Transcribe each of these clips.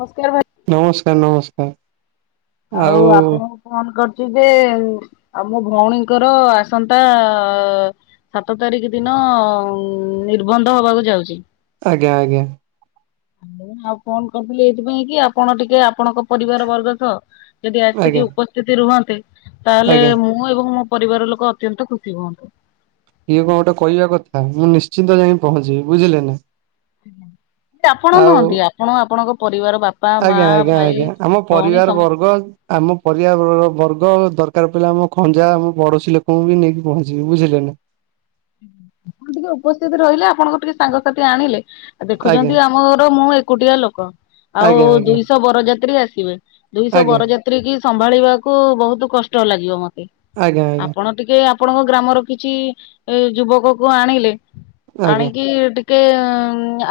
ନମସ୍କାର ଭାଇ। ନମସ୍କାର ନମସ୍କାର। ଆଉ ଆପଣ ଫୋନ କରିଚି ଯେ ଆମ ଭଉଣୀଙ୍କର ଆସନ୍ତା ସାତ ତାରିଖ ଦିନ ଉଁ ନିର୍ବନ୍ଧ ହବାକୁ ଯାଉଚି। ଆଜ୍ଞା ଆଜ୍ଞା। ମୁଁ ଆଉ ଫୋନ କରିଥିଲି ଏଇଥିପାଇଁ କି ଆପଣ ଟିକେ ଆପଣଙ୍କ ପରିବାର ବର୍ଗ ସହ ଯଦି ଆଜ୍ଞା ଆସିକି ଉପସ୍ଥିତି ରୁହନ୍ତେ ତାହେଲେ ଆଜ୍ଞା ମୁଁ ମୁଁ ଏବଂ ମୋ ପରିବାର ଲୋକ ଅତ୍ୟନ୍ତ ଖୁସି ହୁଅନ୍ତୁ। ଇଏ କଣ ଗୋଟେ କହିବା କଥା ମୁଁ ନିଶ୍ଚିନ୍ତ ଯାଇ ପହଞ୍ଚିବି ବୁଝିଲେ ନା। ଆପଣ ଆଉ ନୁହଁନ୍ତି ଆପଣ ଆପଣଙ୍କ ପରିବାର ବା ଆଜ୍ଞା ଆଜ୍ଞା ଆଜ୍ଞା ଆମ ପରିବାରବର୍ଗ ଆମ ପରିବା ବ୍ର ବର୍ଗ ଦରକାର ପଇଲେ ଆମ ଖଞ୍ଜା ଆମ ପଡୋଶୀ ଲୋକଙ୍କୁ ବି ନେଇକି ପହଞ୍ଚିବି ବୁଝିଲେ ନା। ଆପଣ ଟିକେ ଉପସ୍ଥିତି ରହିଲେ ଆପଣଙ୍କର ଟିକେ ସାଙ୍ଗସାଥି ଆଣିଲେ ଆଜ୍ଞା ଦେଖୁଛନ୍ତି ଆମର ମୁଁ ଏକୁଟିଆ ଲୋକ। ଆଉ ଆଜ୍ଞା ଆଜ୍ଞା ଦୁଇଶ ବରଯାତ୍ରୀ ଆସିବେ ଦୁଇଶ ଆଜ୍ଞା ବରଯା ତ୍ରୀ କି ସମ୍ଭାଳିବାକୁ ବହୁତ କଷ୍ଟ ଲାଗିବ ମତେ ଆଜ୍ଞା ଆଜ୍ଞା ଆପଣ ଟିକେ ଆପଣଙ୍କ ଗ୍ରାମର କିଛି ଯୁବକକୁ ଆଣିଲେ ଆଜ୍ଞା ଆଣିକି ଟି ଟିକେ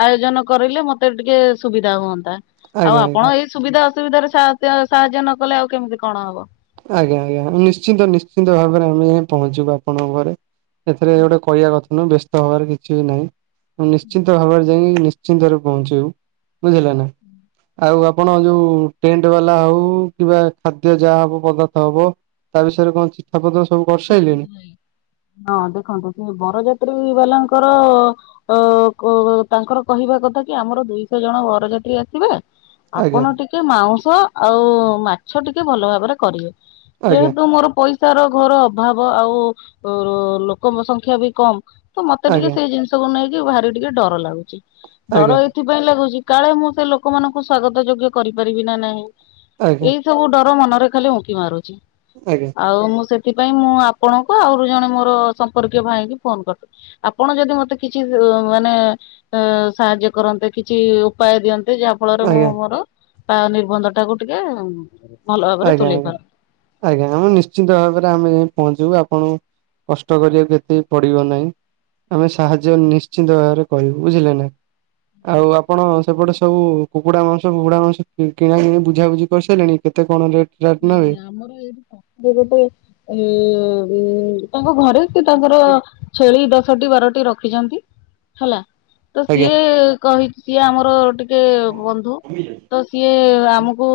ଆୟୋଜନ କରିଲେ ମତେ ଟିକେ ସୁବିଧା ହୁଅନ୍ତା ଆଉ ଆଜ୍ଞା ଆପଣ ଆଜ୍ଞା ଏଇ ସୁବିଧା ଅସୁବିଧାରେ ସାହା ସାହାଯ୍ୟ ନ କଲେ ଆଉ କେମିତି କଣ ହବ। ଆଜ୍ଞା ଆଜ୍ଞା ନିଶ୍ଚିନ୍ତ ନିଶ୍ଚିନ୍ତ ଭାବରେ ଆମେ ଯାଇ ପହଞ୍ଚିବୁ ଆପଣଙ୍କ ଘରେ। ଏଥିରେ ଗୋଟେ କହିବା କଥା ନୁହଁ ବ୍ୟସ୍ତ ହବାର କିଛିବି ନାହିଁ, ମୁଁ ନିଶ୍ଚିିତ ଭାବରେ ଯାଇକି ନିଶ୍ଚ ନିଶ୍ଚିନ୍ତରେ ପହଞ୍ଚିବୁ ବୁଝିଲେ ନା। ଆଉ ଆପଣ ଯୋଉ ଟେଣ୍ଟ ବାଲା ହଉ କିବା ଖାଦ୍ୟ ଯାହା ହବ ପଦାର୍ଥ ହବ ତା ବିଷୟରେ କଣ ଚି ଆପଦ ସବୁ କ ହଁ ଦେଖନ୍ତୁ କିନ୍ତୁ ବରଯାତ୍ରୀ ବାଲାଙ୍କର ତ ତାଙ୍କର କହିବା କଥା କି ଆମର ଦୁଇଶହ ଜଣ ବରଯାତ୍ରୀ ଆସିବେ। ଆଜ୍ଞା ଆପଣ ଟିକେ ମାଉଁସ ଆଉ ମାଛ ଟିକେ ଭଲ ଭାବରେ କରିବେ। ଆଜ୍ଞା ଯେହେତୁ ମୋର ପଇସାର ଘର। ଅଭାବ ଆଉ ଲୋକଙ୍କ ସଂଖ୍ୟା ବି କମ ତ ମତେ ଟିକେ ଆଜ୍ଞା ସେଇ ଜିନିଷ ସବୁ ନେଇକି ଭାରି ଟିକେ ଡର ଲାଗୁଛି। ଡର ଆଜ୍ଞା ଏଥିପାଇଁ ଲାଗୁଛି କାଳେ ମୁଁ ସେ ଲୋକମାନଙ୍କୁ ସ୍ଵାଗତ ଯୋଗ୍ୟ କରିପାରିବି ନା ନାହିଁ। ଆଜ୍ଞା ଏଇ ସବୁ ଡର ମନରେ ଖାଲି ଉଙ୍କି ମାରୁଛି। ଆଜ୍ଞା। ଆଉ ମୁଁ ସେଥିପାଇଁ ମୁଁ ଆପଣଙ୍କୁ ଆହୁରି ଜଣେ ମୋର ସମ୍ପର୍କୀୟ ଭାଇକି ଫୋନ କରିଥିଲି। ଆପଣ ଯଦି ମତେ କିଛି ମାନେ ଅ ସାହାଯ୍ୟ କରନ୍ତେ କିଛି ଉପାୟ ଦିଅନ୍ତେ ଯାହା ଫଳରେ ମୁଁ ଆଜ୍ଞା ମୋର ତା ନିର୍ବନ୍ଧ ଟାକୁ ଟିକେ ଭଲ ଭାବରେ ଆଜ୍ଞା ତୁଲେଇ ପାରନ୍ତି। ଆଜ୍ଞା ଆଜ୍ଞା ଆମେ ନିଶ୍ଚିିତ ଭାବରେ ଆମେ ଯାଇ ପହଞ୍ଚିବୁ, ଆପଣ କଷ୍ଟ କରିବାକୁ ଏତେବି ପଡିବ ନାହିଁ। ଆମେ ସାହାଯ୍ୟ ନିଶ୍ଚିନ୍ତ ଭାବରେ କହିବୁ ବୁଝିଲେ ନା। ଆଉ ଆପଣ ସେପଟେ ସବୁ କୁକୁଡା ମାଉଁସ ଫୁକୁଡା ମାଉଁସ କିଣା କିଣି ବୁଝାବୁଝି କରିସାରିଲେଣି? କେତେ କଣ ରେଟ୍? ରାଟ୍ ନେବେ? ନାଇଁ ଆମର ଏଇଠି ପାଖରେ ଗୋଟେ ଏ ତାଙ୍କ ଘରେ ସେ ତାଙ୍କର ଛେଳି ଦଶଟି ବାରଟି ରଖିଛନ୍ତି ହେଲା ତ ଆଜ୍ଞା ସିଏ କହିଚି ସିଏ ଆମର ଟିକେ ବନ୍ଧୁ। ତ ସିଏ ଆମକୁ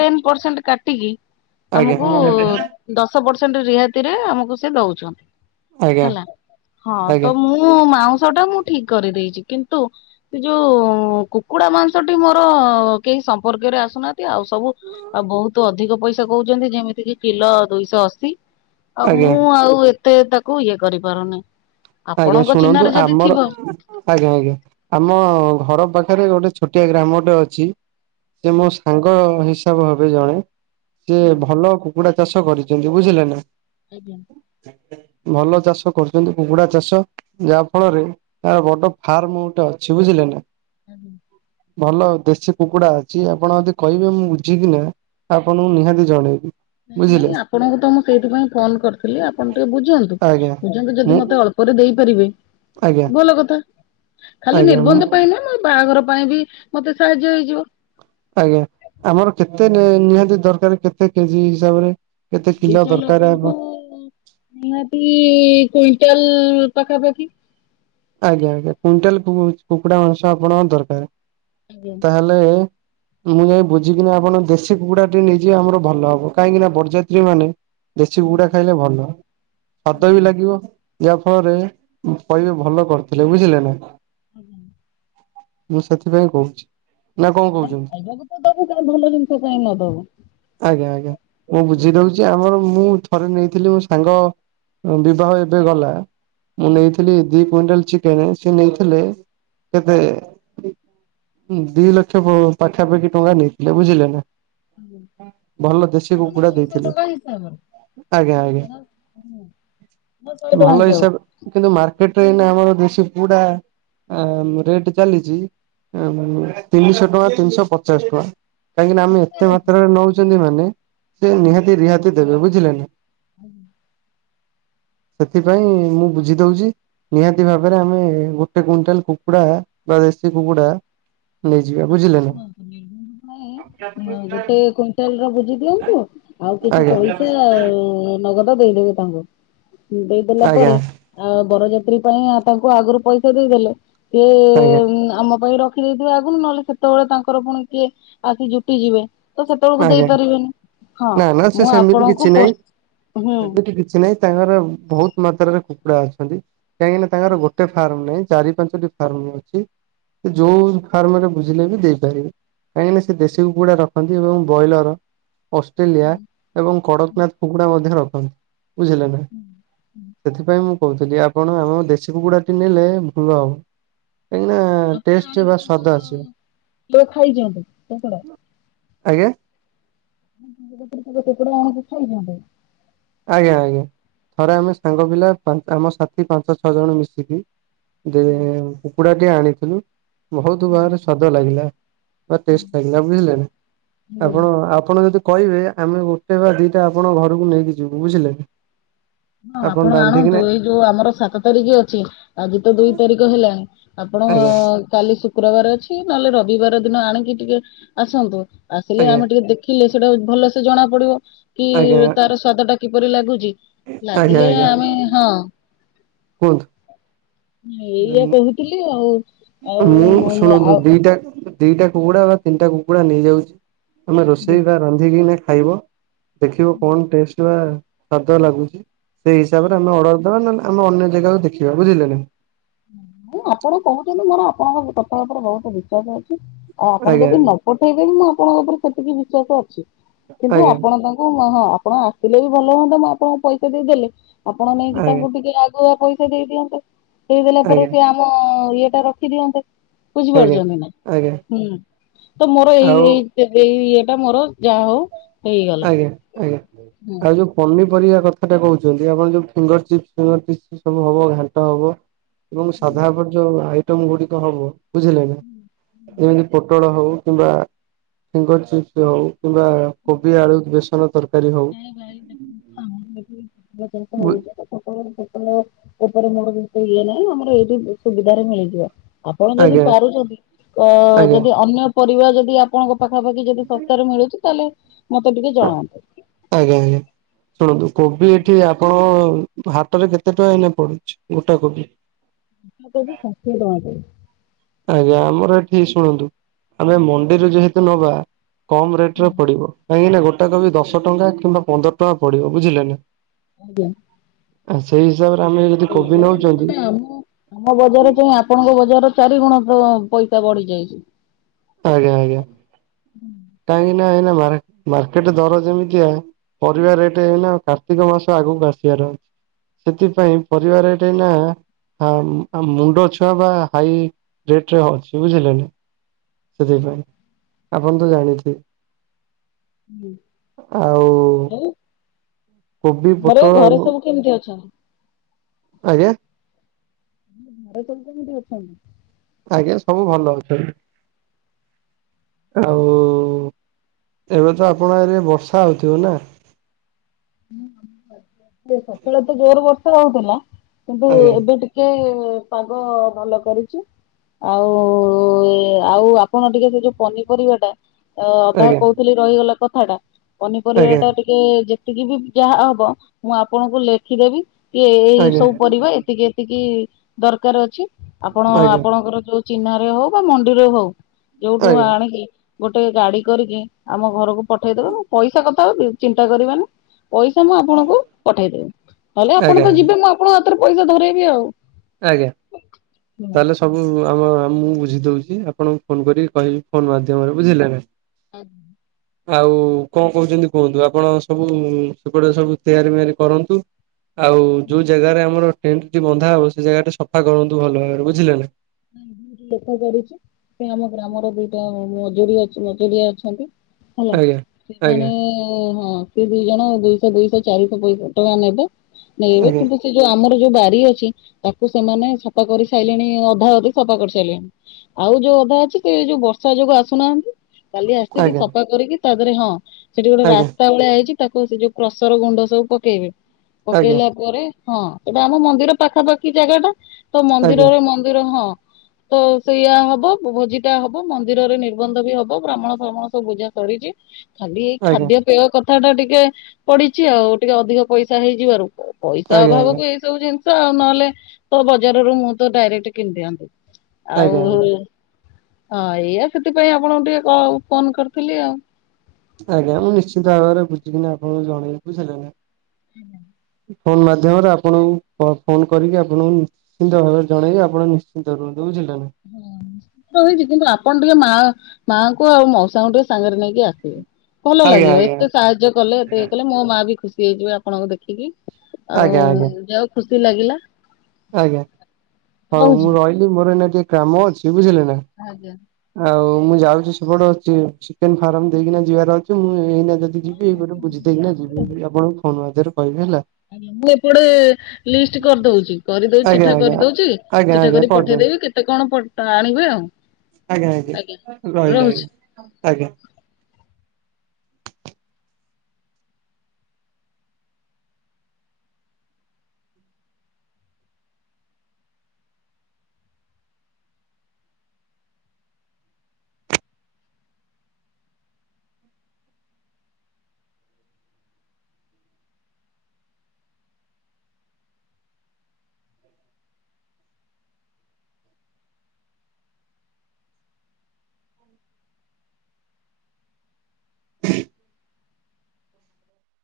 ଟେନ ପରସେଣ୍ଟ କାଟିକି ଆଜ୍ଞା ଆମକୁ ଦଶ ପରସେଣ୍ଟ ରିହାତିରେ ଆମକୁ ସେ ଦଉଛନ୍ତି, ଆଜ୍ଞା ହେଲା ହଁ ଆଜ୍ଞା ତ ମୁଁ ମୁଁ ମାଉଁସଟା ମୁଁ ଠିକ୍ କରିଦେଇଛି କିନ୍ତୁ ସେ ଯୋଉ କୁକୁଡା ମାଂସଟି ମୋର କେହି ସମ୍ପର୍କରେ ଆସୁନାହାନ୍ତି ଆଉ ସବୁ ଆଉ ବହୁତ ଅଧିକ ପଇସା କହୁଛନ୍ତି ଯେମିତିକି କିଲୋ ଦୁଇଶହ ଅଶୀ, ଆଉ ଆଜ୍ଞା ମୁଁ ଆଉ ଏ ଏତେ ତାକୁ ଇଏ କରିପାରୁନି। ଆଜ୍ଞା ଆପଣଙ୍କ ଶୁଣନ୍ତୁ ଚିହ୍ନାରେ ଯଦି ଆମର ଥିବ ଆଜ୍ଞା ଆଜ୍ଞା ଆମ ଘର ପାଖରେ ଗୋଟେ ଛୋଟିଆ ଗ୍ରାମ ଟେ ଅଛି। ଯେ ମୋ ସାଙ୍ଗ ହିସାବ ହେବେ ଜଣେ ଯେ ଭଲ କୁକୁଡା ଚାଷ କରିଛନ୍ତି ବୁଝିଲେ ନା। ଆଜ୍ଞା। ଭଲ ଚାଷ କରୁଛନ୍ତି କୁକୁଡା ଚାଷ ଯାହା ଫଳରେ ତାର ବଡ ଫାର୍ମ ଗୋଟେ ଅଛି ବୁଝିଲେ ନା। ଆଜ୍ଞା। ଭଲ ଦେଶୀ କୁକୁଡା ଅଛି ଆପଣ ଯଦି କହିବେ ମୁଁ ବୁଝିକି ନା ଆପଣଙ୍କୁ ନିହାତି ଜଣେଇବି। ନାଇଁ ନାଇଁ ବୁଝିଲେ ଆପଣଙ୍କୁ ତ ମୁଁ ସେଇଥିପାଇଁ ଫୋନ କରିଥିଲି ଆପଣ ଟିକେ ବୁଝନ୍ତୁ, ଆଜ୍ଞା ବୁଝନ୍ତୁ ଯଦି ମୁଁ ମତେ ଅଳ୍ପ ପରେ ଦେଇପାରିବେ ଆଜ୍ଞା ଭଲ କଥା ଖାଲି ଆଜ୍ଞା ମୁଁ ନିର୍ବନ୍ଧ ପାଇଁ ନୁହେଁ। ବାହାଘର ପାଇଁ ବି ମତେ ସାହାଯ୍ୟ ହେଇଯିବ। ଆଜ୍ଞା ଆମର କେତେ ନି ନିହାତି ଦରକାର କେତେ କେଜି ହିସାବରେ। କେତେ କିଲ ଓଡିଶା ଦରକାର ଲୋକଙ୍କୁ ଆପ ନିହାତି କୁଇଣ୍ଟାଲ ପାଖାପାଖି। ଆଜ୍ଞା ଆଜ୍ଞା କୁଇଣ୍ଟାଲ କୁକୁ କୁକୁଡା ମାଂସ ଆପଣଙ୍କ ଦରକାର, ଆଜ୍ଞା ତାହେଲେ ମୁଁ ଯାଇ ବୁଝିକିନା ଆପଣ ଦେଶୀ କୁକୁଡା ଟିକେ ନେଇଯିବେ ଆମର ଭଲ ହବ, କାଇଁକି ନା ବରଯାତ୍ରୀନେ ଦେଶୀ କୁକୁଡା ଖାଇଲେ ଭଲ, ସ୍ଵାଦ ବି ଲାଗିବ। ଯାହାଫଳରେ କହିବେ ଭଲ କରିଥିଲେ ବୁଝିଲେ ନା। ଆଜ୍ଞା। ମୁଁ ସେଥିପାଇଁ କହୁଚି। ନାଇଁ ଖାଇବାକୁ ତ ଦବୁ କାଇଁ ଭଲ ଜିନିଷ କାଇଁ ନ ଦବୁ। ଆଜ୍ଞା ଆଜ୍ଞା ମୁଁ ବୁଝିଦଉଚି ଆମର ମୁଁ ଥରେ ନେଇଥିଲି ମୋ ସାଙ୍ଗ ବିବାହ ଏବେ ଗଲା। ମୁଁ ନେଇଥିଲି ଦି କୁଇଣ୍ଟାଲ ଚିକେନ, ସିଏ ନେଇଥିଲେ କେତେ ଦି ଲକ୍ଷ ପାଖାପାଖି ଟଙ୍କା ନେଇଥିଲେ ବୁଝିଲେ ନା। ଭଲ ଦେଶୀ ଧରନ୍ତୁ କୁକୁଡ଼ା ଦୁଇଶହ ଦେଇଥିଲେ। ଟଙ୍କା ହିସାବରେ ଆଜ୍ଞା ଆଜ୍ଞା। ମୋ ଶହେ ଟଙ୍କା ଭଲ ହିସାବ ହେଇଥିବ। କିନ୍ତୁ ମାର୍କେଟରେ ଏଇନେ ଆମର ଦେଶୀ କୁକୁଡା ଆ ରେଟ୍ ଚାଲିଚି ଉଁ ତିନିଶହ ଟଙ୍କା ତିନିଶ ପଚାଶ ଟଙ୍କା। କାହିଁକି ନା ଆମେ ତା ଏତେ ମାତ୍ରାରେ ନଉଚନ୍ତି ମାନେ ସେ ନିହାତି ରିହାତି ଦେବେ ବୁଝିଲେ ନା। ସେଥିପାଇଁ ମୁଁ ବୁଝିଦଉଚି ନିହା ତି ଭାବେରେ ଆମେ ଗୋଟେ କୁଇଣ୍ଟାଲ କୁକୁଡା ବା ଦେଶୀ କୁକୁଡା ଆପଣ ଶୁଣନ୍ତୁ ନିର୍ବନ୍ଧ ପାଇଁ ଗୋଟାଏ କୁଇଣ୍ଟାଲର ବୁଝିଦିଅନ୍ତୁ। ଆଉ କିଛି ଆଜ୍ଞା ପଇସା ନଗଦ ଦେଇଦେବେ ତାଙ୍କୁ, ଦେଇଦେଲା ଆଜ୍ଞା ପରେ ଆ ବରଯାତ୍ରୀ ପାଇଁ ତାଙ୍କୁ ଆଗରୁ ପଇସା ଦେଇଦେଲେ ଆଜ୍ଞା ସିଏ ଆମ ପାଇଁ ର ଖି ଦେଇଥେବେ ଆଗୁରୁ ନହେଲେ ସେତବଳେ ତାଙ୍କର ପୁଣି କିଏ ଆସି ଜୁଟିଯିବେ। ତ ସେତବେଳକୁ ଆଜ୍ଞା ଦେଇପାରିବେନି, ହଁ ନା ନା ସେ ମୁଁ ସେମିତି ଆପଣଙ୍କୁ କିଛି ପ ନାହିଁ ହୁଁ ସେମିତି କିଛି ନାଇଁ ତାଙ୍କର ବହୁତ ମାତ୍ରାରେ କୁକୁଡା ଅଛନ୍ତି, କାହିଁକିନା ତାଙ୍କର ଗୋଟେ ଫାର୍ମ ନାଇଁ। ଚାରି ପାଞ୍ଚଟି ଫାର୍ମ ଅଛି। ସେ ଯୋଉ ଫାର୍ମରେ ବୁଝିଲେ ବି ଦେଇପାରିବେ, କାହିଁକିନା ସେ ଦେଶୀ କୁକୁଡା ରଖନ୍ତି ଏବଂ ବ୍ରଏଲର ଅଷ୍ଟ୍ରେଲିଆ ଏବଂ କଡକନାଥ କୁକୁଡା ମଧ୍ୟ ରଖନ୍ତି। ବୁଝିଲେ ନା ସେଥିପାଇଁ ମୁଁ କହୁଥିଲି ଆ ଆପଣ ଆମ ଦେଶୀ କୁକୁଡ଼ାଟି ନେଲେ ଭଲ ହବ। କାହିଁକି ନା ଆପଣ ଟେଷ୍ଟ ଆଣିକି ବା ତାଙ୍କ ସ୍ଵାଦ ଆସିବ। କେବେ ଖାଇଚନ୍ତି କଙ୍କଡା? ଆଜ୍ଞା? କେବେ କୁକୁଡା ଆଣିକି ଖାଇଚନ୍ତି? ଆଜ୍ଞା ଆଜ୍ଞା ଥରେ ଆମେ ସାଙ୍ଗ ପିଲା ଆମ ସାଥି ପାଞ୍ଚ ଛଅଜଣ ମିଶିକି ଦେ କୁକୁଡ଼ାଟି ଆଣିଥିଲୁ, ବହୁତ ବାହାରେ ସ୍ଵାଦ ଲାଗିଲା। ବ ଟେଷ୍ଟ ଲାଗିଲା ବୁଝିଲେ ନା ଆପଣ ଆପଣ ଯଦି କହିବେ ଆମେ ଗୋଟେ ବା ଦିଟା ଆପଣଙ୍କ ଘରୁକୁ ନେଇକି ଯିବୁ ବୁଝିଲେ। ହଁ ଆପଣ ଆଣନ୍ତୁ ଏଇ ଯୋଉ ଆମର ସାତ ତାରିଖ ଅଛି ଆଜି ତ ଦୁଇ ତାରିଖ ହେଲାଣି। ଆପଣ ଆଜ୍ଞା କାଲି ଶୁକ୍ରବାରେ ଅଛି ନହେଲେ ରବିବାର ଦିନ ଆଣିକି ଟିକେ ଆସନ୍ତୁ। ଆସିଲେ ଆଜ୍ଞା ଆମେ ଟିକେ ଦେଖିଲେ ସେଇଟା ଭଲସେ ଜଣାପଡିବ କି ଆଜ୍ଞା ତାର ସ୍ଵାଦଟା କିପରି ଲାଗୁଚି ଆଜ୍ଞା ଲାଗିଲେ ଆଜ୍ଞା ଆମେ ହଁ କୁହନ୍ତୁ? ଏଇଆ କହୁଥିଲି ଆଉ। ଆଉ ମୁଁ ଶୁଣନ୍ତୁ ଆଉ ଦିଟା ଦିଟା କୁକୁଡା ବା ତିନିଟା କୁକୁଡା ନେଇଯାଉଚି ତମେ ରୋଷେଇ ବା ରାନ୍ଧିକି ନା ଖାଇବ। ଦେଖିବ କଣ ଟେଷ୍ଟ ବା ସ୍ଵାଦ ଲାଗୁଚି, ସେଇ ହିସାବରେ ଆମେ ଅର୍ଡର ଦବା ନ ଆମେ ଅନ୍ୟ ଜେଗାକୁ ଦେଖିବା ବୁଝିଲେ କି। ମୁଁ ଆପଣ କହୁଚନ୍ତି ମୋର ଆପଣଙ୍କ କଥା ଉପରେ ବହୁତ ବିଶ୍ବାସ ଅଛି, ଆଉ ଆପଣ ଆଜ୍ଞା ଯଦି ପଠେଇଦେବି ମୁଁ ଆପଣଙ୍କ ଉପରେ ସେତିକି ବିଶ୍ୱାସ ଅଛି, କିନ୍ତୁ ଆଜ୍ଞା। ଆପଣ ତାଙ୍କୁ ହଁ ଆପଣ ଥିଲେ ବି ଭଲ ହୁଅନ୍ତା ମୁଁ ଆପଣଙ୍କୁ ପଇସା ଦେଇ ଦେଲେ ଆପଣ ନେଇକି ଆଜ୍ଞା ତାଙ୍କୁ ଟିକେ ଆଗୁଆ ପଇସା ଦେଇଦିଅନ୍ତେ। ହେଇଦେଲା ପରେ ଆଜ୍ଞା ସେ ଆମ ଇଏ ଟା ରଖିଦିଅନ୍ତେ। ଆଜ୍ଞା ବୁଝିପାରୁଛନ୍ତି ନା ଆଜ୍ଞା ହୁଁ ତ ମୋର ଆଉ ଏଇ-ଏଇ ଏଇ ଇଏଟା ମୋର ଯାହା ହଉ ହେଇଗଲା ଆଜ୍ଞା ଆଜ୍ଞା ହୁଁ। ଆଉ ଯୋଉ ପନିପରିବା କଥାଟା କହୁଛନ୍ତି ଆପଣ ଯୋଉ ଫିଙ୍ଗର ଚିପ୍ସ ଫିଙ୍ଗର ଚିପ୍ସ ସବୁ ହବ ଘାଣ୍ଟ ହବ। ଏବଂ ସାଧା ଉପରେ ଯୋଉ ଆଇଟମ ଗୁଡିକ ହବ ବୁଝିଲେ ନା ଯେମିତି ପୋଟଳ ହଉ କିମ୍ବା ଫିଙ୍ଗର ଚିପ୍ସ ହଉ କିମ୍ବା କୋବି ଆଳୁ ବେସନ ତରକାରୀ ହଉ। [unintelligible] [unintelligible] ବୁ ସେପଟେ ମୋର ଜିନିଷ ଇଏ ନାହିଁ ଆମର ଏଇଠୁ ସୁବିଧାରେ ମିଳିଯିବ। ଆପଣ ଯଦି ଆଜ୍ଞା ପାରୁଛନ୍ତି ଅ ଆଜ୍ଞା ଯଦି ଅନ୍ୟ ପରିବା ଯଦି ଆ ଆପଣଙ୍କ ପାଖାପାଖି ଯଦି ଶସ୍ତାରେ ମିଳୁଛି ତାହେଲେ ମତେ ଟିକେ ଜଣାନ୍ତୁ। ଆଜ୍ଞା-ଆଜ୍ଞା ଶୁଣନ୍ତୁ କୋବି ଏଠି ଆପଣ ହାଟରେ କେତେ ଟଙ୍କା ଏଇନା ପଡୁଛି ଗୋଟା କୋବି? ବନ୍ଧା କୋବି ଷାଠିଏ ଟଙ୍କା କେଜି। ଆଜ୍ଞା ଆମର ଏଠି ଶୁଣନ୍ତୁ ଆମେ ମଣ୍ଡିରେ ଯେହେତୁ ନବା କମ ରେଟ ରେ ପଡିବ କାହିଁକି ନା ଗୋଟା କୋବି ଦଶ ଟଙ୍କା କିମ୍ବା ପନ୍ଦର ଟଙ୍କା ପଡିବ ବୁଝିଲେ ନା। ଆଜ୍ଞା। ଆ ସେଇ ହିସାବରେ ଆମେ ଯଦି ଏ କୋବି ବହୁତ ନଉଛନ୍ତି ମାନେ ଆମ ଆମ ବଜାର ଚା ଆପଣଙ୍କ ବଜାର ର ଚାରି ଗୁଣ ତ ପ ପଇସା ବଢି ଯାଇଛି। ଆଜ୍ଞା ଆଜ୍ଞା କାହିଁକି ନା ଏଇନା ମାର୍କେଟ ଦର ଯେମିତିଆ ପରିବା ରେଟ ଏଇନା କାର୍ତ୍ତିକ ମାସ ଆଗକୁ ଆସିବାର ସେଥିପାଇଁ ପରିବାର ରେଟ୍ ଏଇନା ହଁ ମୁଣ୍ଡ ଛୁଆ ବା ହାଇ ରେଟରେ ଅଛି ବୁଝିଲେ ନା। ସେଥିପାଇଁ ଆପଣ ତ ଜାଣିଥିବେ। ଆଉ ଆଉ କୋବି ଘରେ ପୋଟଳ ଘରେ ଏବଂ ସବୁ କେମିତି ଅଛନ୍ତି? ଆଜ୍ଞା। ଘରେ କେମିତି ସବୁ ଅଛନ୍ତି? ଆଜ୍ଞା ସବୁ ଭଲ ଅଛନ୍ତି। ଆଉ ଏବେ ତ ଆପଣ ଏରେ ବର୍ଷା ହେଉଥିବ ନା। ସେ ସକାଳ ତ ଜୋର ବର୍ଷ ରହୁଥିଲା କିନ୍ତୁ ଆଜ୍ଞା ଏବେ ଟିକେ କିଏ ପାଗ ଭଲ କରିଛି। ଆଉ ଏ ଆଉ ଆପଣ ଟିକେ ଯ ଯୋଉ ପନିପରିବା ଟା ଅଧା ଆଜ୍ଞା କହୁଥିଲି ରହିଗଲା କଥା ଟା ପନିପରିବା ଆଜ୍ଞା ଟା ଟି କେ ଯେତିକି ବି ଯାହା ହବ ମୁଁ ଆପଣଙ୍କୁ ଲେଖିଦେବି। ଏ ଏଇ ଆଜ୍ଞା ସବୁ ପରିବା ଏତିକି ଏତିକି ଦରକାର ଅଛି ଆପଣ ଆଜ୍ଞା ଆପଣଙ୍କର ଯୋଉ ଚିହ୍ନା ରେ ହଉ ବା ମଣ୍ଡିରେ ହଉ ଯୋଉଠୁ ଆଜ୍ଞା ଆଣିକି ଗୋଟେ ଗାଡି କରିକି ଆମ ଘରକୁ ପଠେଇଦେବେ ପଇସା କଥା ଆଉ ଚିନ୍ତା କରିବ ନାହିଁ। ପଇସା ମୁଁ ଆପଣଙ୍କୁ ପଠେଇଦବି ହେଲେ ଆପଣ ତ ଆଜ୍ଞା ଯିବେ ମୁଁ ଆପଣଙ୍କ ହାତରେ ପଇସା ଧରେଇବି ଆଉ। ଆଜ୍ଞା ତାହେଲେ ସବୁ ଆମ ମୁଁ ବୁଝି ଦଉଛି ଆପଣଙ୍କୁ ଫୋନ କରି କହିବି ଫୋନ ମାଧ୍ୟମରେ ବୁଝିଲେ ନା। [unintelligible] ଆଉ କଣ କହୁଛନ୍ତି କୁହନ୍ତୁ ଆପଣ ସବୁ ସେପଟେ ସବୁ ତିଆରି ମିଆରି କରନ୍ତୁ। ଆଉ ଯୋଉ ଜାଗାରେ ଆମର ଟେଣ୍ଟ ବନ୍ଧା ହବ ସେ ଜାଗା ସଫା କରନ୍ତୁ ଭଲ ଭାବରେ ବୁଝିଲେ ନା। ଦେଖା କରିଛି ସେ ଆମ ଗ୍ରାମର ଦିଇଟା ମଜୁରି ମଜୁରିଆ ଅଛନ୍ତି। ହେଲା ଆଜ୍ଞା ସେମାନେ ଆଜ୍ଞା ହଁ। ସେ ଦି ଜଣ ଦୁଇଶ ଦୁଇଶ ଚାରିଶ ପଇସା- ଟଙ୍କା ନେବେ ନେଇବେ କିନ୍ତୁ ସେ ଯଉ ଆମର ଯଉ ବାରି ଅଛି ତାକୁ ସେମାନେ ସଫା କରି ସାଇଲେଣି ଅଧା ଅ ଧୀ ସଫା କରିସାଇଲେଣି ଆଉ ଯଉ ଅଧା ଅଛି ସେ ଏ ଯଉ ବର୍ଷା ଯୋଗୁଁ ଆସୁନାହାଁନ୍ତି। କାଲି ଆସିକି ଆଜ୍ଞା ସଫା କରିକି ତା ଦିହେରେ ହଁ ସେଠି ଗୋଟେ ଆଜ୍ଞା ରାସ୍ତା ଭଳିଆ ହେଇଚି ତାକୁ ସେ ଯଉ କ୍ରସର ଗୁଣ୍ଡ ସବୁ ପକେଇବେ ଆଜ୍ଞା ପକେଇଲା ପରେ ହଁ ସେଟା ଆମ ମନ୍ଦିର ପାଖାପାଖି ଜାଗାଟା ତ ଆଜ୍ଞା ଆଜ୍ଞା ମନ୍ଦିରରେ- ମନ୍ଦିର ହଁ। ତ ସେଇଆ ହବ ଭୋଜିଟା ହବ ମନ୍ଦିରରେ ନିର୍ବନ୍ଧ ବି ହବ ବ୍ରାହ୍ମଣ ଫ୍ରାହ୍ମଣ ସବୁ ବୁଝା ସରିଚି। ଖାଲି ଏଇ ଆଜ୍ଞା। ଆଜ୍ଞା ଖାଦ୍ୟପେୟ କଥାଟା ଟିକେ ପଡିିଚିଆଉ ଟିକେ ଅଧିକ ପଇସା ହେଇଯିବାରୁ ପଇସା ଆଜ୍ଞା ଅଭାବକୁ ଏଇସବୁ ଜିନିଷ ଆଉ ନହେଲେ ତ ବଜାରରୁ ମୁଁ ତ ଡାଇରେକ୍ଟ କିଣି ଦିଅନ୍ତି। ଆଉ ଆଜ୍ଞା ଆଜ୍ଞା ହଁ ଏଇଆ ସେଥିପାଇଁ ଆପଣଙ୍କୁ ଟିକେ କ- ଫୋନ୍ କରିଥିଲି ଆଉ। ଆଜ୍ଞା ମୁଁ ନିଶ୍ଚିନ୍ତ ଭାବରେ ବୁଝିକି ନା ଆପଣଙ୍କୁ ଜଣେଇବି ବୁଝିଲେ ନା। ହୁଁ ଫୋନ୍ ମାଧ୍ୟମରେ ଆପଣଙ୍କୁ ପ-ଫୋନ୍ କରିକି ଆପଣଙ୍କୁ ନିଶ୍ଚିନ୍ତ ଭାବରେ ଜଣେଇବି ଆପଣ ନିଶ୍ଚିନ୍ତ ରୁହନ୍ତୁ ବୁଝିଲେ ନା। ହଁ କହିଚି କିନ୍ତୁ ଆପଣ ଟିକେ ମା- ମାଙ୍କୁ ଆଉ ମଉସାଙ୍କୁ ଟିକେ ସାଙ୍ଗରେ ନେଇକି ଆସିବେ। ଭଲ ଆଜ୍ଞା ଲାଗିବ ଆଜ୍ଞା ଏତେ ସାହାଯ୍ୟ କଲେ ଏତେ ଇଏ କଲେ ମୋ ମା ବି ଖୁସି ହେଇଯିବେ ଆପଣଙ୍କୁ ଦେଖିକି। ଆଉ ଆଜ୍ଞା ଆଜ୍ଞା ଯା ହଉ ଖୁସି ଲାଗିଲା। ଆଜ୍ଞା ହଉ ରହୁଛି। ମୁଁ ରହିଲି ମୋର ଏଇନା ଟିକେ କାମ ଅଛି ବୁଝିଲେ ନା। ଆଜ୍ଞା। ଆଉ ମୁଁ ଯାଉଚି ସେପଟ ଚି- ଚିକେନ ଫାର୍ମ ଦେଇକି ନା ଯିବାର ଅଛି ମୁଁ ଏଇନା ଯ ଦି ହଁ ଯିବି ହଁ ଟିକେ ଏଇପଟେ ବୁଝିକି ବୁଝିଦେଇକି ଆସ ନା ଯିବି ଆପଣଙ୍କୁ ଫୋନ୍ ମାଧ୍ୟମରେ କହିବି ହେଲା। ଆଜ୍ଞା ମୁଁ ଏପଟେ ଲିଷ୍ଟ କରିଦଉଚି। କରିଦଉ ଆଜ୍ଞା ଚିଠା ଆଜ୍ଞା କରିଦଉଚି ଆଜ୍ଞା ଚିଠା ଆଜ୍ଞା କରି କରିଦିଅନ୍ତୁ ପଠେଇଦେବି କେତେ କଣ ପ ଟା ଆଣିବେ ଆଉ। ଆଜ୍ଞା -ଆଜ୍ଞା ରହିଲି ରହୁଛି। ଆ- ଆଜ୍ଞା।